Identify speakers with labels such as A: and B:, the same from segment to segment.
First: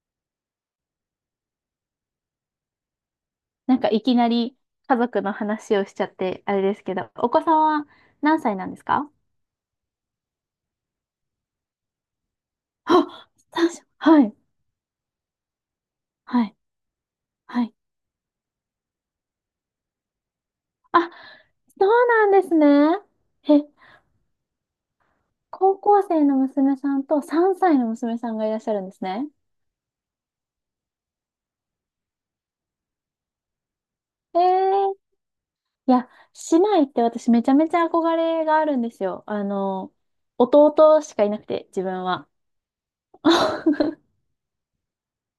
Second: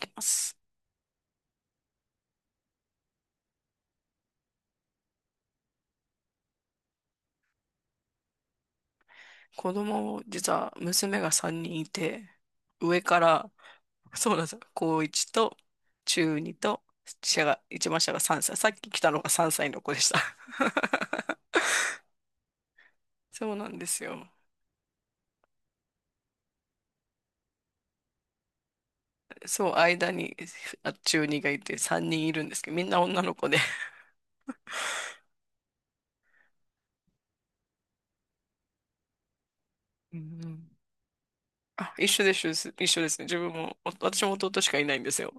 A: きます。
B: なんかいきなり家族の話をしちゃって、あれですけど、お子さんは何歳なんですか？
A: 子供を、実は娘が3人いて、上か
B: あ、
A: ら、
B: 三歳、 は
A: そ
B: い、
A: うなんですよ。高1と中
B: は
A: 2
B: い、
A: と、
B: はい。
A: 一番下が3歳。さっき来たのが3歳の子でした。
B: あ、そうなんですね。
A: そうな
B: え、
A: んですよ。
B: 高校生の娘さんと3歳の娘さんがいらっしゃるんですね。
A: そう、間に中2がいて3人いるんですけど、みんな女の子で。
B: えー、いや、姉妹って私めちゃめちゃ憧れがあるんですよ。
A: うんうん。
B: 弟しかいなくて、自
A: あ、
B: 分
A: 一緒
B: は。
A: です、一緒です。一緒ですね。自分も、私も弟しかいないんですよ。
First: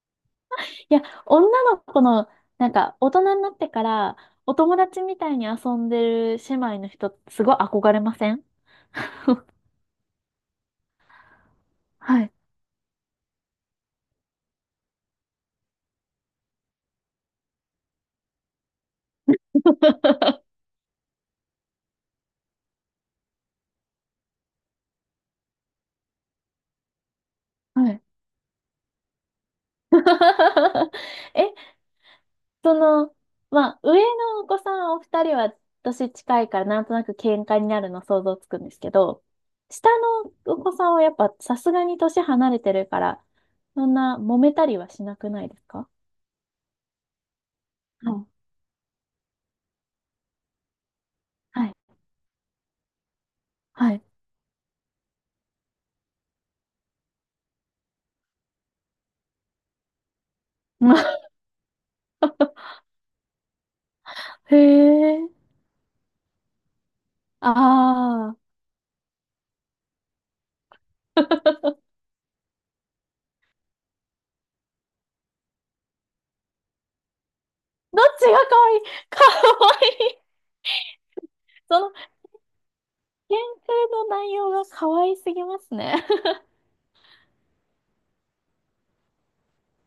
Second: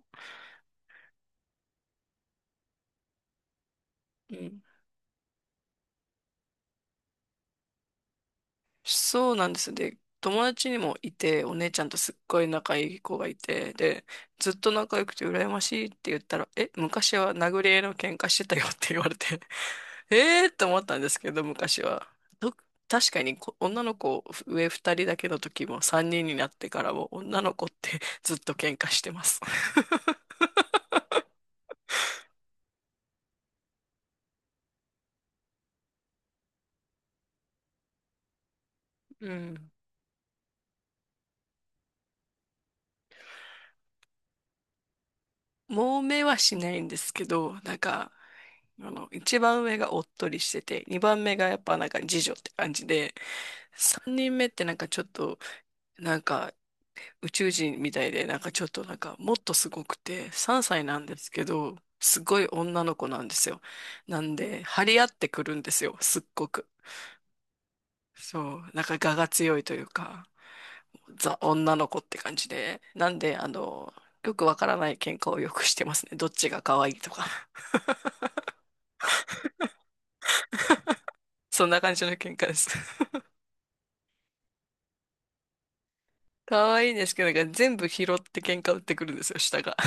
B: いや、女の子の、なんか、大人になってから、
A: う
B: お
A: ん。
B: 友達みたいに遊んでる姉妹の人、すごい憧れません？
A: そうなんです。で、友達にもいて、お姉ちゃんとすっ
B: はい。
A: ごい仲いい子がいて、で、ずっと仲良くて羨ましいって言ったら、え、昔は殴り合いの喧嘩してたよって言われて、えーっ て思ったんですけど、昔は。と、確かに女の子上二人だけの時も三人になってからも女の子っ
B: は
A: て
B: い。
A: ずっと喧嘩してます。
B: え、その、まあ、上のお子さんお二人は年近いからなんとなく喧嘩になるの想像つくんですけど、
A: うん。
B: 下のお子さんはやっぱさすがに年離れてるから、そんな揉めたりはしなくないです か？
A: 揉めはしないんですけど、なんか、
B: はい。
A: 一番上がおっとりしてて、二番目がやっ
B: はい。
A: ぱなんか次女って感じで、
B: はい。
A: 三人目ってなんかちょっと、なんか宇宙人みたいで、なんかちょっとなんかもっとすごくて、三歳なんです けど、すごい女の子なんですよ。なん
B: へ
A: で、張り合ってく
B: え。
A: るんですよ、すっごく。
B: あ
A: そ
B: あ。
A: う、なんか我が強いというか、ザ女の子って感じで、なんで、よくわからない喧嘩をよくしてますね。どっちが可愛いとか。
B: どっちが可愛い？ 可愛い、
A: そんな
B: その、
A: 感じの喧嘩です。
B: 研究の内容が可愛すぎますね。
A: 可愛いんですけど、なんか全部拾って喧嘩売ってくるんですよ、下が。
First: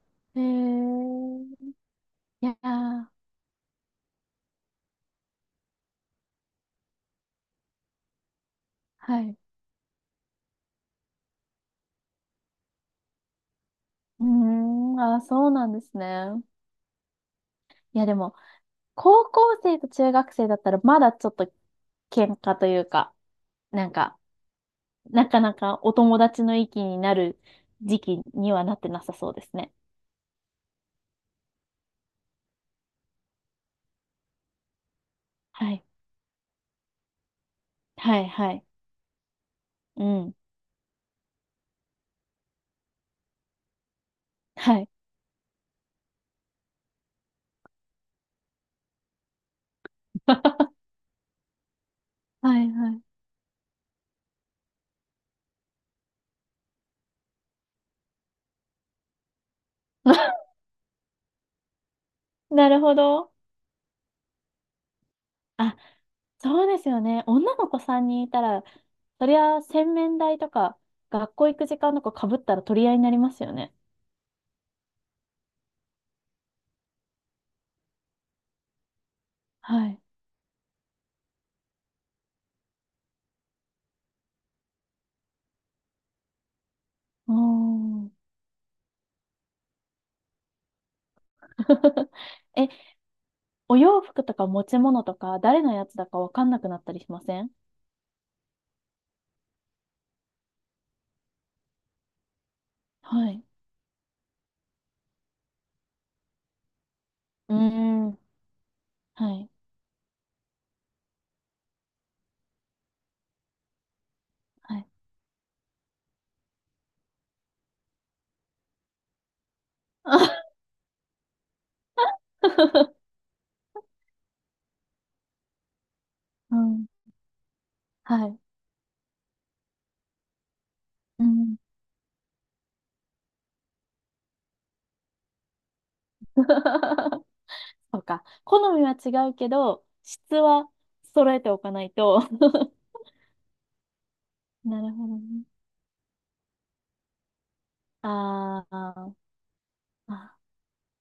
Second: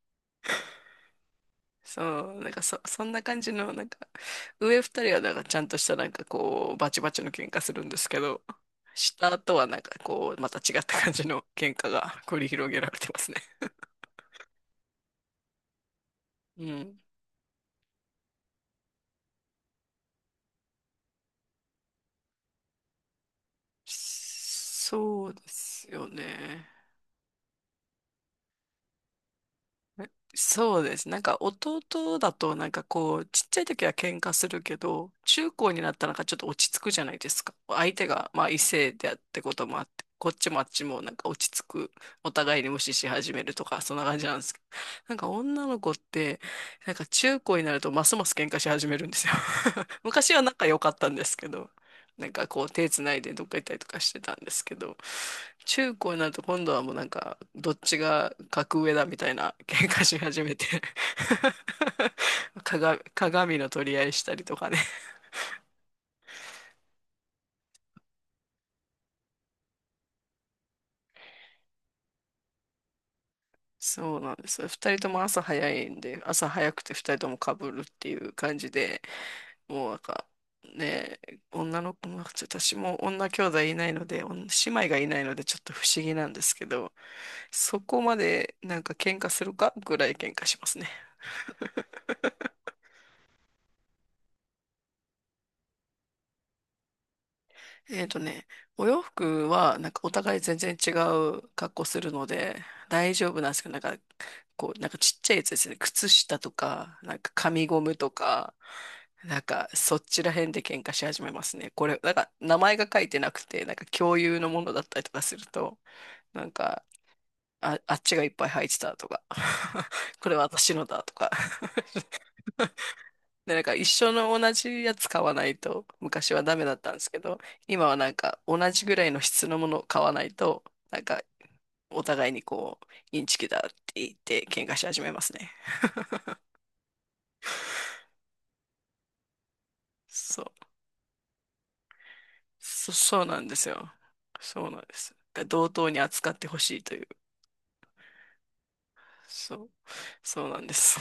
B: えー、
A: そう、
B: い
A: な
B: や
A: んかそ
B: ー、
A: んな感じの、なんか、上二人はなんかちゃんとしたなんかこう、バチバチの喧嘩するんですけど、
B: は
A: 下
B: い。
A: とはなんかこう、また違った感じの喧嘩が繰り広げられてますね。
B: うーん、あー、そうなんですね。
A: うん。
B: いや、でも、高校生と中学生だったら、まだちょっと喧嘩というか、なんか、な
A: そう
B: か
A: で
B: なか
A: す
B: お
A: よ
B: 友達の
A: ね。
B: 域になる時期にはなってなさそうですね。
A: そうです。なんか弟だとなんかこうちっちゃい時は喧嘩するけど中高
B: は
A: に
B: い。
A: なったらなんかちょっと落ち着くじゃないですか。相手
B: はい、
A: がまあ
B: は
A: 異
B: い。
A: 性であってこともあっ
B: う
A: てこっ
B: ん。
A: ちもあっちもなんか落ち着く。お互いに無視し始めるとかそんな感じなんですけど、
B: はい。
A: なんか女の子ってなんか中高になるとますます喧嘩し始めるんですよ。 昔は仲良か ったんですけど、なんか
B: は
A: こう
B: い、
A: 手
B: は
A: つ
B: い。
A: ないでどっか行ったりとかしてたんですけど、中高になると今度はもうなんかどっちが格上だみたいな喧嘩し始 めて、
B: なるほ
A: 鏡、
B: ど。
A: 鏡の取り合いしたりとかね。
B: あ、そうですよね。女の子さんに人いたら、そりゃ洗面台とか学校行く時間とか被ったら取り合いになりますよね。
A: そうなんですよ。二人とも朝早いんで、朝早くて二人とも被るっていう感じで、も
B: は
A: うなん
B: い。
A: か、ね、女の子も、ちょっと私も女兄弟いないので、姉妹がいないのでちょっと不思議なんですけど、
B: うー
A: そこ
B: ん。
A: までなんか喧嘩するかぐらい喧嘩しますね。
B: え、お洋服とか持ち物とか誰のやつだかわかんなくなったりしません？
A: えっとね、お洋服は、なんかお互い全然違う格好するので、大丈
B: は
A: 夫
B: い。
A: なんですけど、なんか、こう、なんかちっちゃいやつですね。靴下とか、なんか
B: う
A: 紙ゴム
B: ー
A: と
B: ん。
A: か、
B: は
A: なん
B: い。
A: かそっちら辺で喧嘩し始めますね。これ、なんか名前が書いてなくて、なんか共有のもの
B: は
A: だ
B: い。
A: ったりとかすると、なんか、あっちがいっぱい入ってたとか、これは私のだとか、 で、なんか一緒の同じやつ買わないと、昔はダ
B: う
A: メだっ
B: ん。
A: たんですけど、今はなん
B: は
A: か
B: い。
A: 同じぐらいの質のものを買わないと、なんか
B: うん。
A: お互いにこう、インチキだって言って喧嘩し始めますね。
B: そうか。好みは違うけど、質
A: そう。
B: は揃えておかないと。
A: そうなんですよ。そうなん
B: な
A: で
B: るほ
A: す。
B: ど
A: だか
B: ね。
A: ら同等に扱ってほしいという。
B: あーあ
A: そう。そう
B: ー。
A: なんです。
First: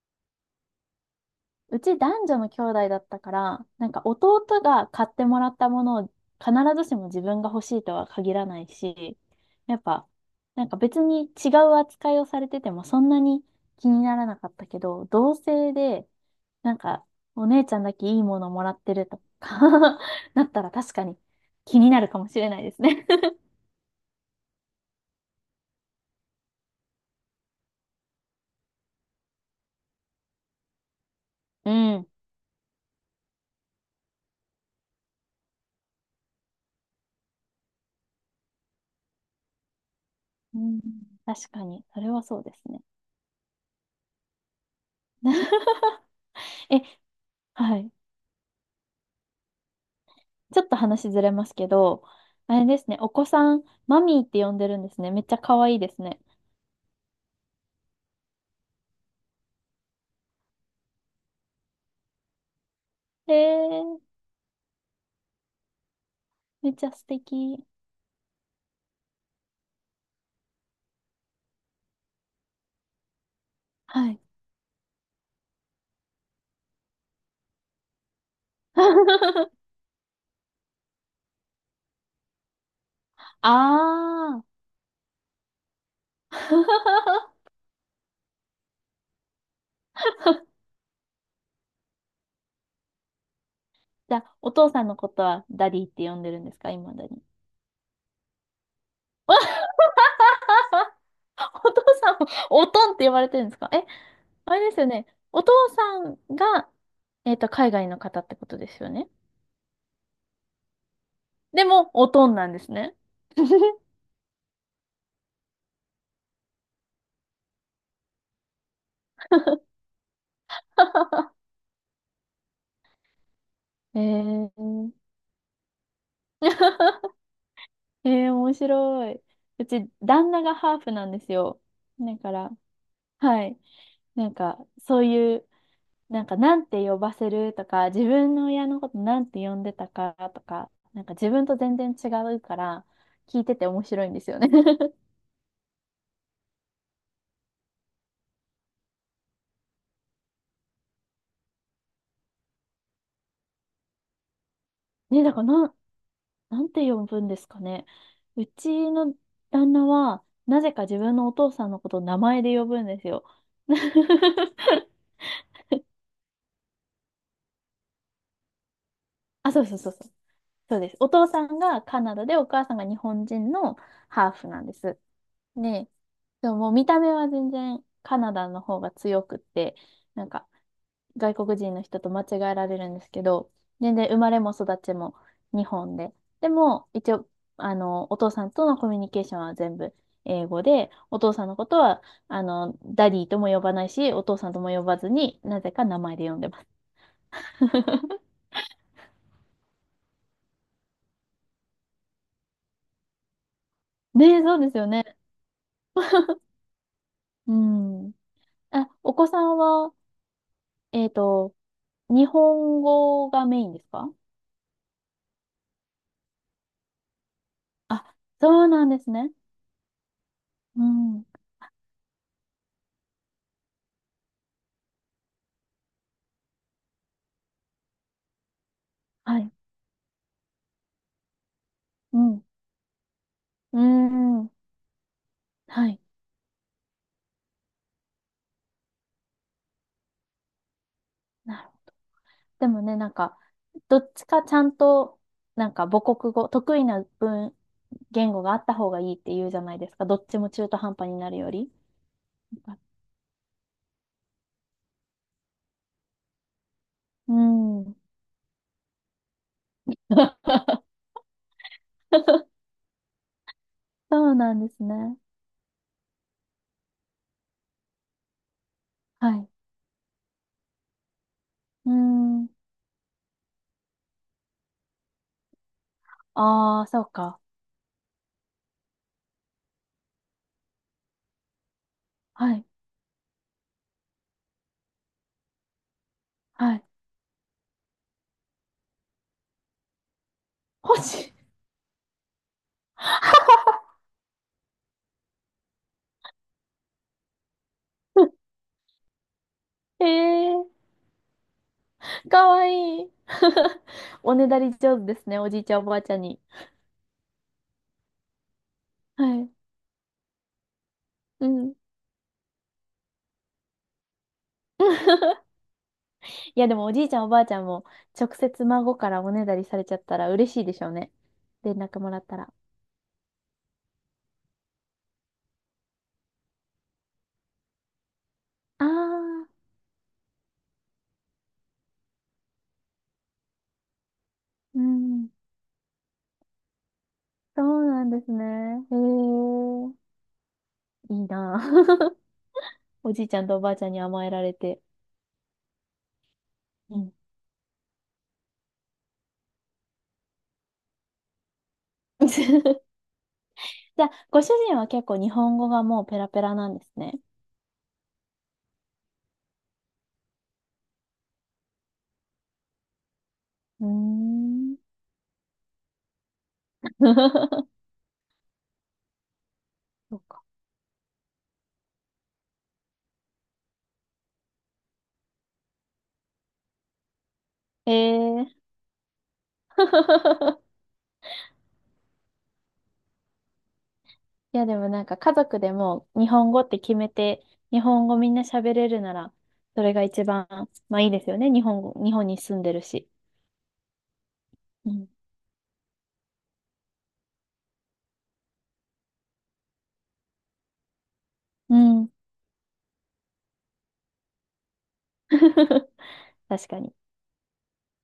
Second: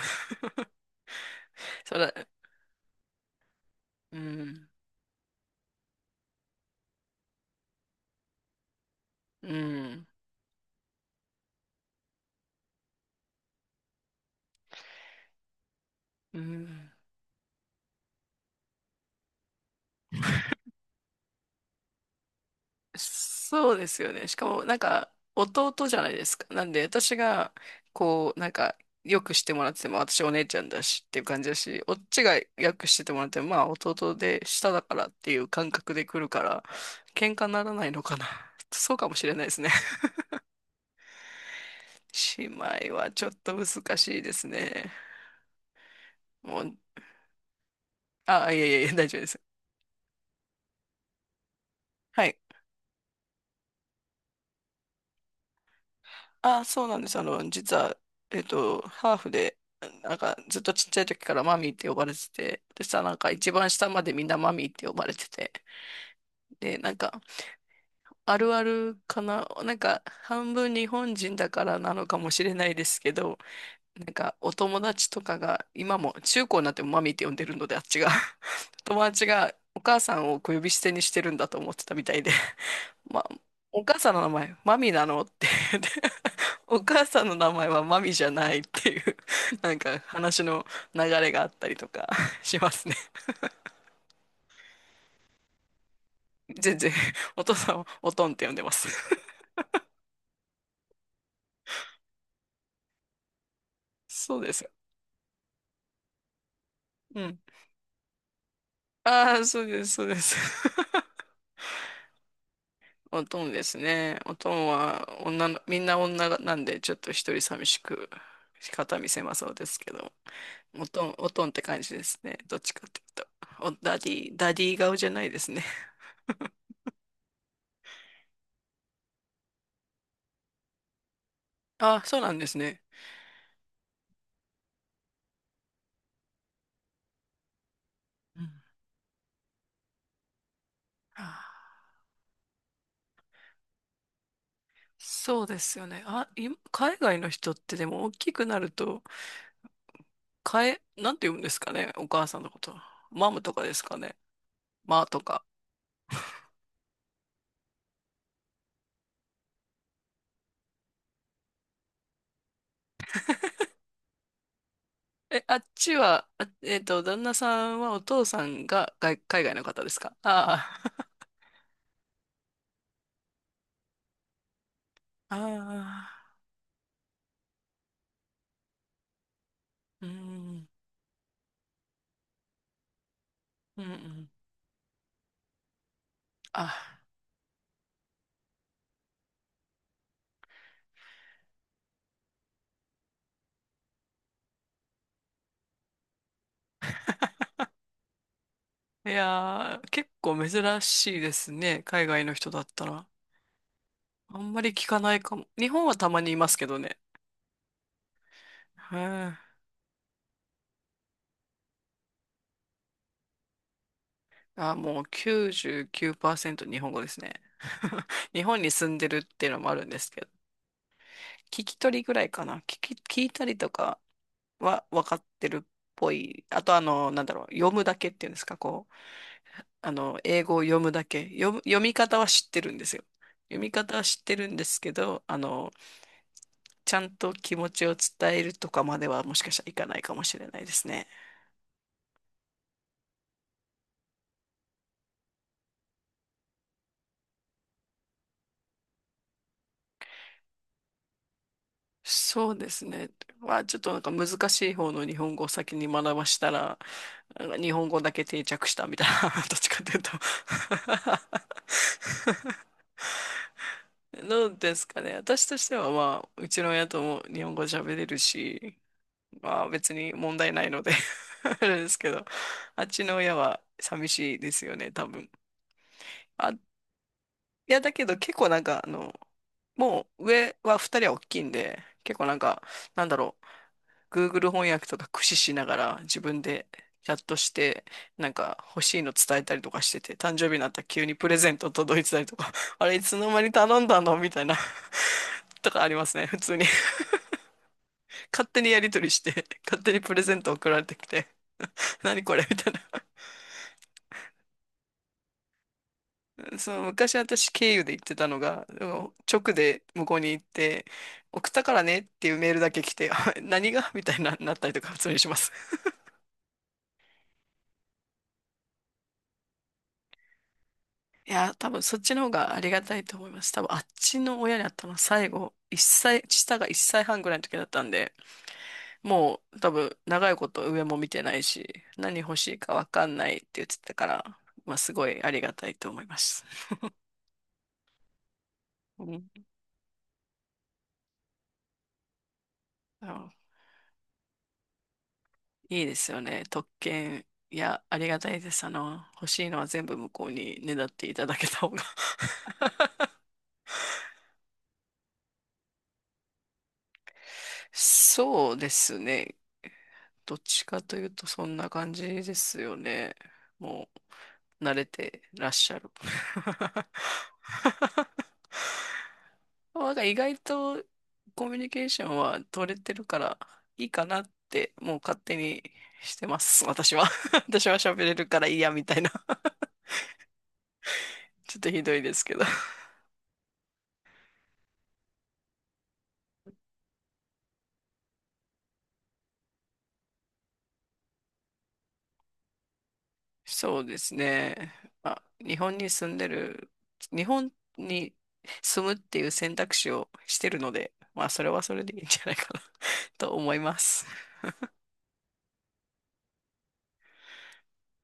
B: う
A: そ
B: ち
A: れ、
B: 男女の兄弟だったから、なんか
A: う
B: 弟
A: ん、
B: が買ってもらったものを必ずしも自分が欲しいとは限らないし、
A: う
B: やっ
A: ん、
B: ぱ、なんか別に違う扱いをされててもそんなに気にならなかったけど、同性で、
A: う
B: なん
A: ん。
B: かお姉ちゃんだけいいものもらってるとか なったら確かに気になるかもしれないですね。
A: そうですよね。しかも、なんか、弟じゃないですか。なんで、私が、こう、なんか、よくしてもらってても、私お姉ちゃんだしっていう感じだ
B: う
A: し、おっ
B: ん。
A: ちがよくしててもらっても、まあ、弟で下だからっていう感覚で来るから、喧嘩にならないのかな。そうかもしれないですね。
B: うん。確かに、それは そう
A: 姉
B: ですね。
A: 妹はちょっと難しいですね。もう、
B: え、はい。
A: あ、いやいやいや、大丈夫です。
B: ちょっと話ずれますけど、
A: はい。
B: あれですね、お子さん、マミーって呼んでるんですね。めっちゃ可愛いですね。
A: あ、そうなんです。あの、実は、ハーフで、なんかずっとちっちゃい時からマミーって呼ばれてて、でさ、なんか
B: え
A: 一番下まで
B: ー、
A: みんなマミーって呼ばれてて、
B: めっ
A: で、
B: ちゃ
A: なん
B: 素
A: か、
B: 敵。
A: あるあるかな、なんか、半分日本人だからなのかもしれないですけど、な
B: は
A: ん
B: い。
A: か、お友達とかが、今も、中高になってもマミーって呼んでるので、あっちが、友達が お母さんを小呼び捨てにしてるんだと思ってたみたいで、ま、お母さんの名
B: あ
A: 前、
B: ー。
A: マミなのってで、 お母さんの名 前はマミじゃないっていう、なんか話の流れがあったりとか、 しますね。
B: じゃあ、お父さんのことはダディって呼んでるんですか、
A: 全
B: い
A: 然、
B: まだに。
A: お父さんをおとんって呼んでます。
B: お父さんも、おとんって呼ばれてるんですか？え、
A: そうで
B: あれ
A: す。
B: ですよね。お父さんが、
A: うん。
B: 海外の方ってことですよね。
A: ああ、そうです、そうです。
B: でも、おとんなんですね。
A: おとんですね。おとんはみんな女なんで、ちょっと一人寂しく、肩見せまそうですけど、おとん、おとんっ て感じですね。どっちかっていうと。ダ
B: え
A: ディ、ダディ
B: ー。
A: 顔じゃないですね。
B: えー、面白い。うち、旦那がハーフなんですよ。
A: あ、
B: だ
A: そうな
B: か
A: んで
B: ら、
A: すね。
B: はい。なんか、そういう、なんか、なんて呼ばせるとか、自分
A: う
B: の
A: ん。
B: 親のことなんて呼んでたかとか、なんか
A: あ、
B: 自分と全然違うから、聞いてて面白いんですよね。
A: そうですよね。あ、海外の人ってでも大きくなると、なんて言うんですかね、お母さんのこと。マムとかですかね。マーと
B: ね、だから
A: か。
B: なん、なんて呼ぶんですかね。うちの旦那は、なぜか自分のお父さんのことを名前で呼ぶんですよ。
A: あっちは、旦那さんはお父さんが海
B: あ、
A: 外の
B: そうそう
A: 方で
B: そう
A: す
B: そう。
A: か
B: そ
A: あ
B: うです。お父さんがカナダで、お母さんが日本人のハーフなんです。
A: あ。あ
B: ね、
A: あ、
B: でももう見た目は全然カナダの方が強くって、
A: う
B: なんか
A: ん、
B: 外国人の人と間違えられるんですけど、
A: うん、う
B: 全然生
A: ん。
B: まれも育ちも日本で。でも、
A: あ、
B: 一応、お父さんとのコミュニケーションは全部英語で、お父さんのことは、ダディとも呼ばないし、お父さんとも呼ばずになぜか名前で呼んでます。
A: いやー、結構珍しいですね。海外の人だったら。あ
B: ねえ、
A: ん
B: そ
A: ま
B: うで
A: り
B: すよ
A: 聞かな
B: ね。
A: いかも。日本はたまにいますけどね。
B: うん。あ、
A: へ
B: お子
A: え。
B: さんは、えっと、日本語がメインですか？
A: あ、もう99%日本語ですね。
B: あ、
A: 日本
B: そう
A: に
B: なん
A: 住ん
B: で
A: で
B: す
A: るっ
B: ね。
A: ていうのもあるんですけど、
B: うん。
A: 聞き取りぐらいかな。聞いたりとかは分かってるっぽい。あと、あの、なんだろう、読むだけっていうんですか、こう、
B: はい。
A: 英語を読むだけ。読み
B: う
A: 方は
B: ん。
A: 知ってるんですよ。読み
B: うー
A: 方は知ってるん
B: ん。
A: ですけど、
B: はい。
A: ちゃんと気持ちを伝えるとかまではもしかしたらいかないかもしれないですね。
B: なるほど。でもね、なんか、どっちかちゃんと、なんか母国語、得意な文、言語があった方がいいって言うじゃないですか。どっちも中途半端になるより。
A: そうですね。まあちょっとなんか難しい方の日本語を先に学ばしたら、
B: う
A: なんか日本
B: ん。
A: 語だけ定着したみたいな、どっちかというと、
B: そう
A: ど
B: な
A: う
B: んで
A: で
B: す
A: すかね。
B: ね。
A: 私としては、まあ、うちの親とも日本語喋れるし、
B: はい。
A: まあ別に問題ないので、 あれで
B: うー
A: すけど、
B: ん。
A: あっちの親は寂しいですよね、多分。あ、い
B: ああ、そうか。
A: や、だけど結構なんか、もう上は二人は大きいんで、結構なん
B: は
A: か、
B: い。
A: なんだろう。Google 翻訳とか駆使しながら自分で
B: はい。
A: チャットして、なんか欲しいの伝えたりとかしてて、誕生日になったら
B: 欲
A: 急に
B: し
A: プ
B: い。
A: レゼント届いてたりとか、あれいつの間に頼んだのみたいな、 とかありますね、普通に。勝手にやり取りして、勝手にプレゼント送 られ
B: ええ、
A: てきて、何これ
B: か
A: み
B: わ
A: たいな。
B: いい。おねだり上手ですね、おじいちゃん、おばあちゃんに。
A: その昔私経由で言ってたのが、でも
B: はい。
A: 直で向こうに行って、
B: う
A: 送ったか
B: ん。
A: らねっていうメールだけ来て、あ何がみたいな、なったりとか普通にしま す。
B: いや、でもおじいちゃん、おばあちゃんも直接孫からおねだりされちゃったら嬉しいでしょうね。
A: いや、多
B: 連
A: 分そっ
B: 絡も
A: ち
B: ら
A: の
B: っ
A: 方
B: たら。
A: がありがたいと思います。多分あっちの親に会ったのは最後、下が1歳半ぐらいの時だったんで、
B: あ
A: も
B: あ、
A: う多分長いこと上も見てないし、何欲しいかわかんないって言ってたから、まあ
B: う
A: すごい
B: ん。
A: ありがたいと思います。
B: そうなんですね。へ
A: うん、
B: え、いいなあ。
A: あ
B: おじい
A: の
B: ちゃんとおばあちゃんに甘えられて。
A: いいですよね。特
B: うん。
A: 権。いや、ありがたいです。欲しいのは全部向こうにねだっていただけた方が、
B: じ ゃあ、ご主人は結構日本語がもうペラペラなんですね。
A: そうですね。どっちかというとそんな感じですよね。
B: うー
A: もう、慣
B: ん。
A: れてらっしゃる。なんか意
B: そう
A: 外
B: か。
A: とコミュニケーションは取れてるからいいかなってもう勝手にしてます。私は。私は
B: え
A: 喋れるからいい
B: え。
A: やみたいな。ちょっとひどいですけど。
B: いや、でもなんか家族でも日本語って決めて、日本語みんな喋れるなら、それが一番、まあいいですよね。日本語、日本に住んでるし。
A: そうですね。
B: うん。
A: まあ、日本に住むっていう選択肢をしてるので、まあ、それはそ
B: う
A: れでいいん
B: ん。
A: じゃないかな、 と思います。
B: 確かに。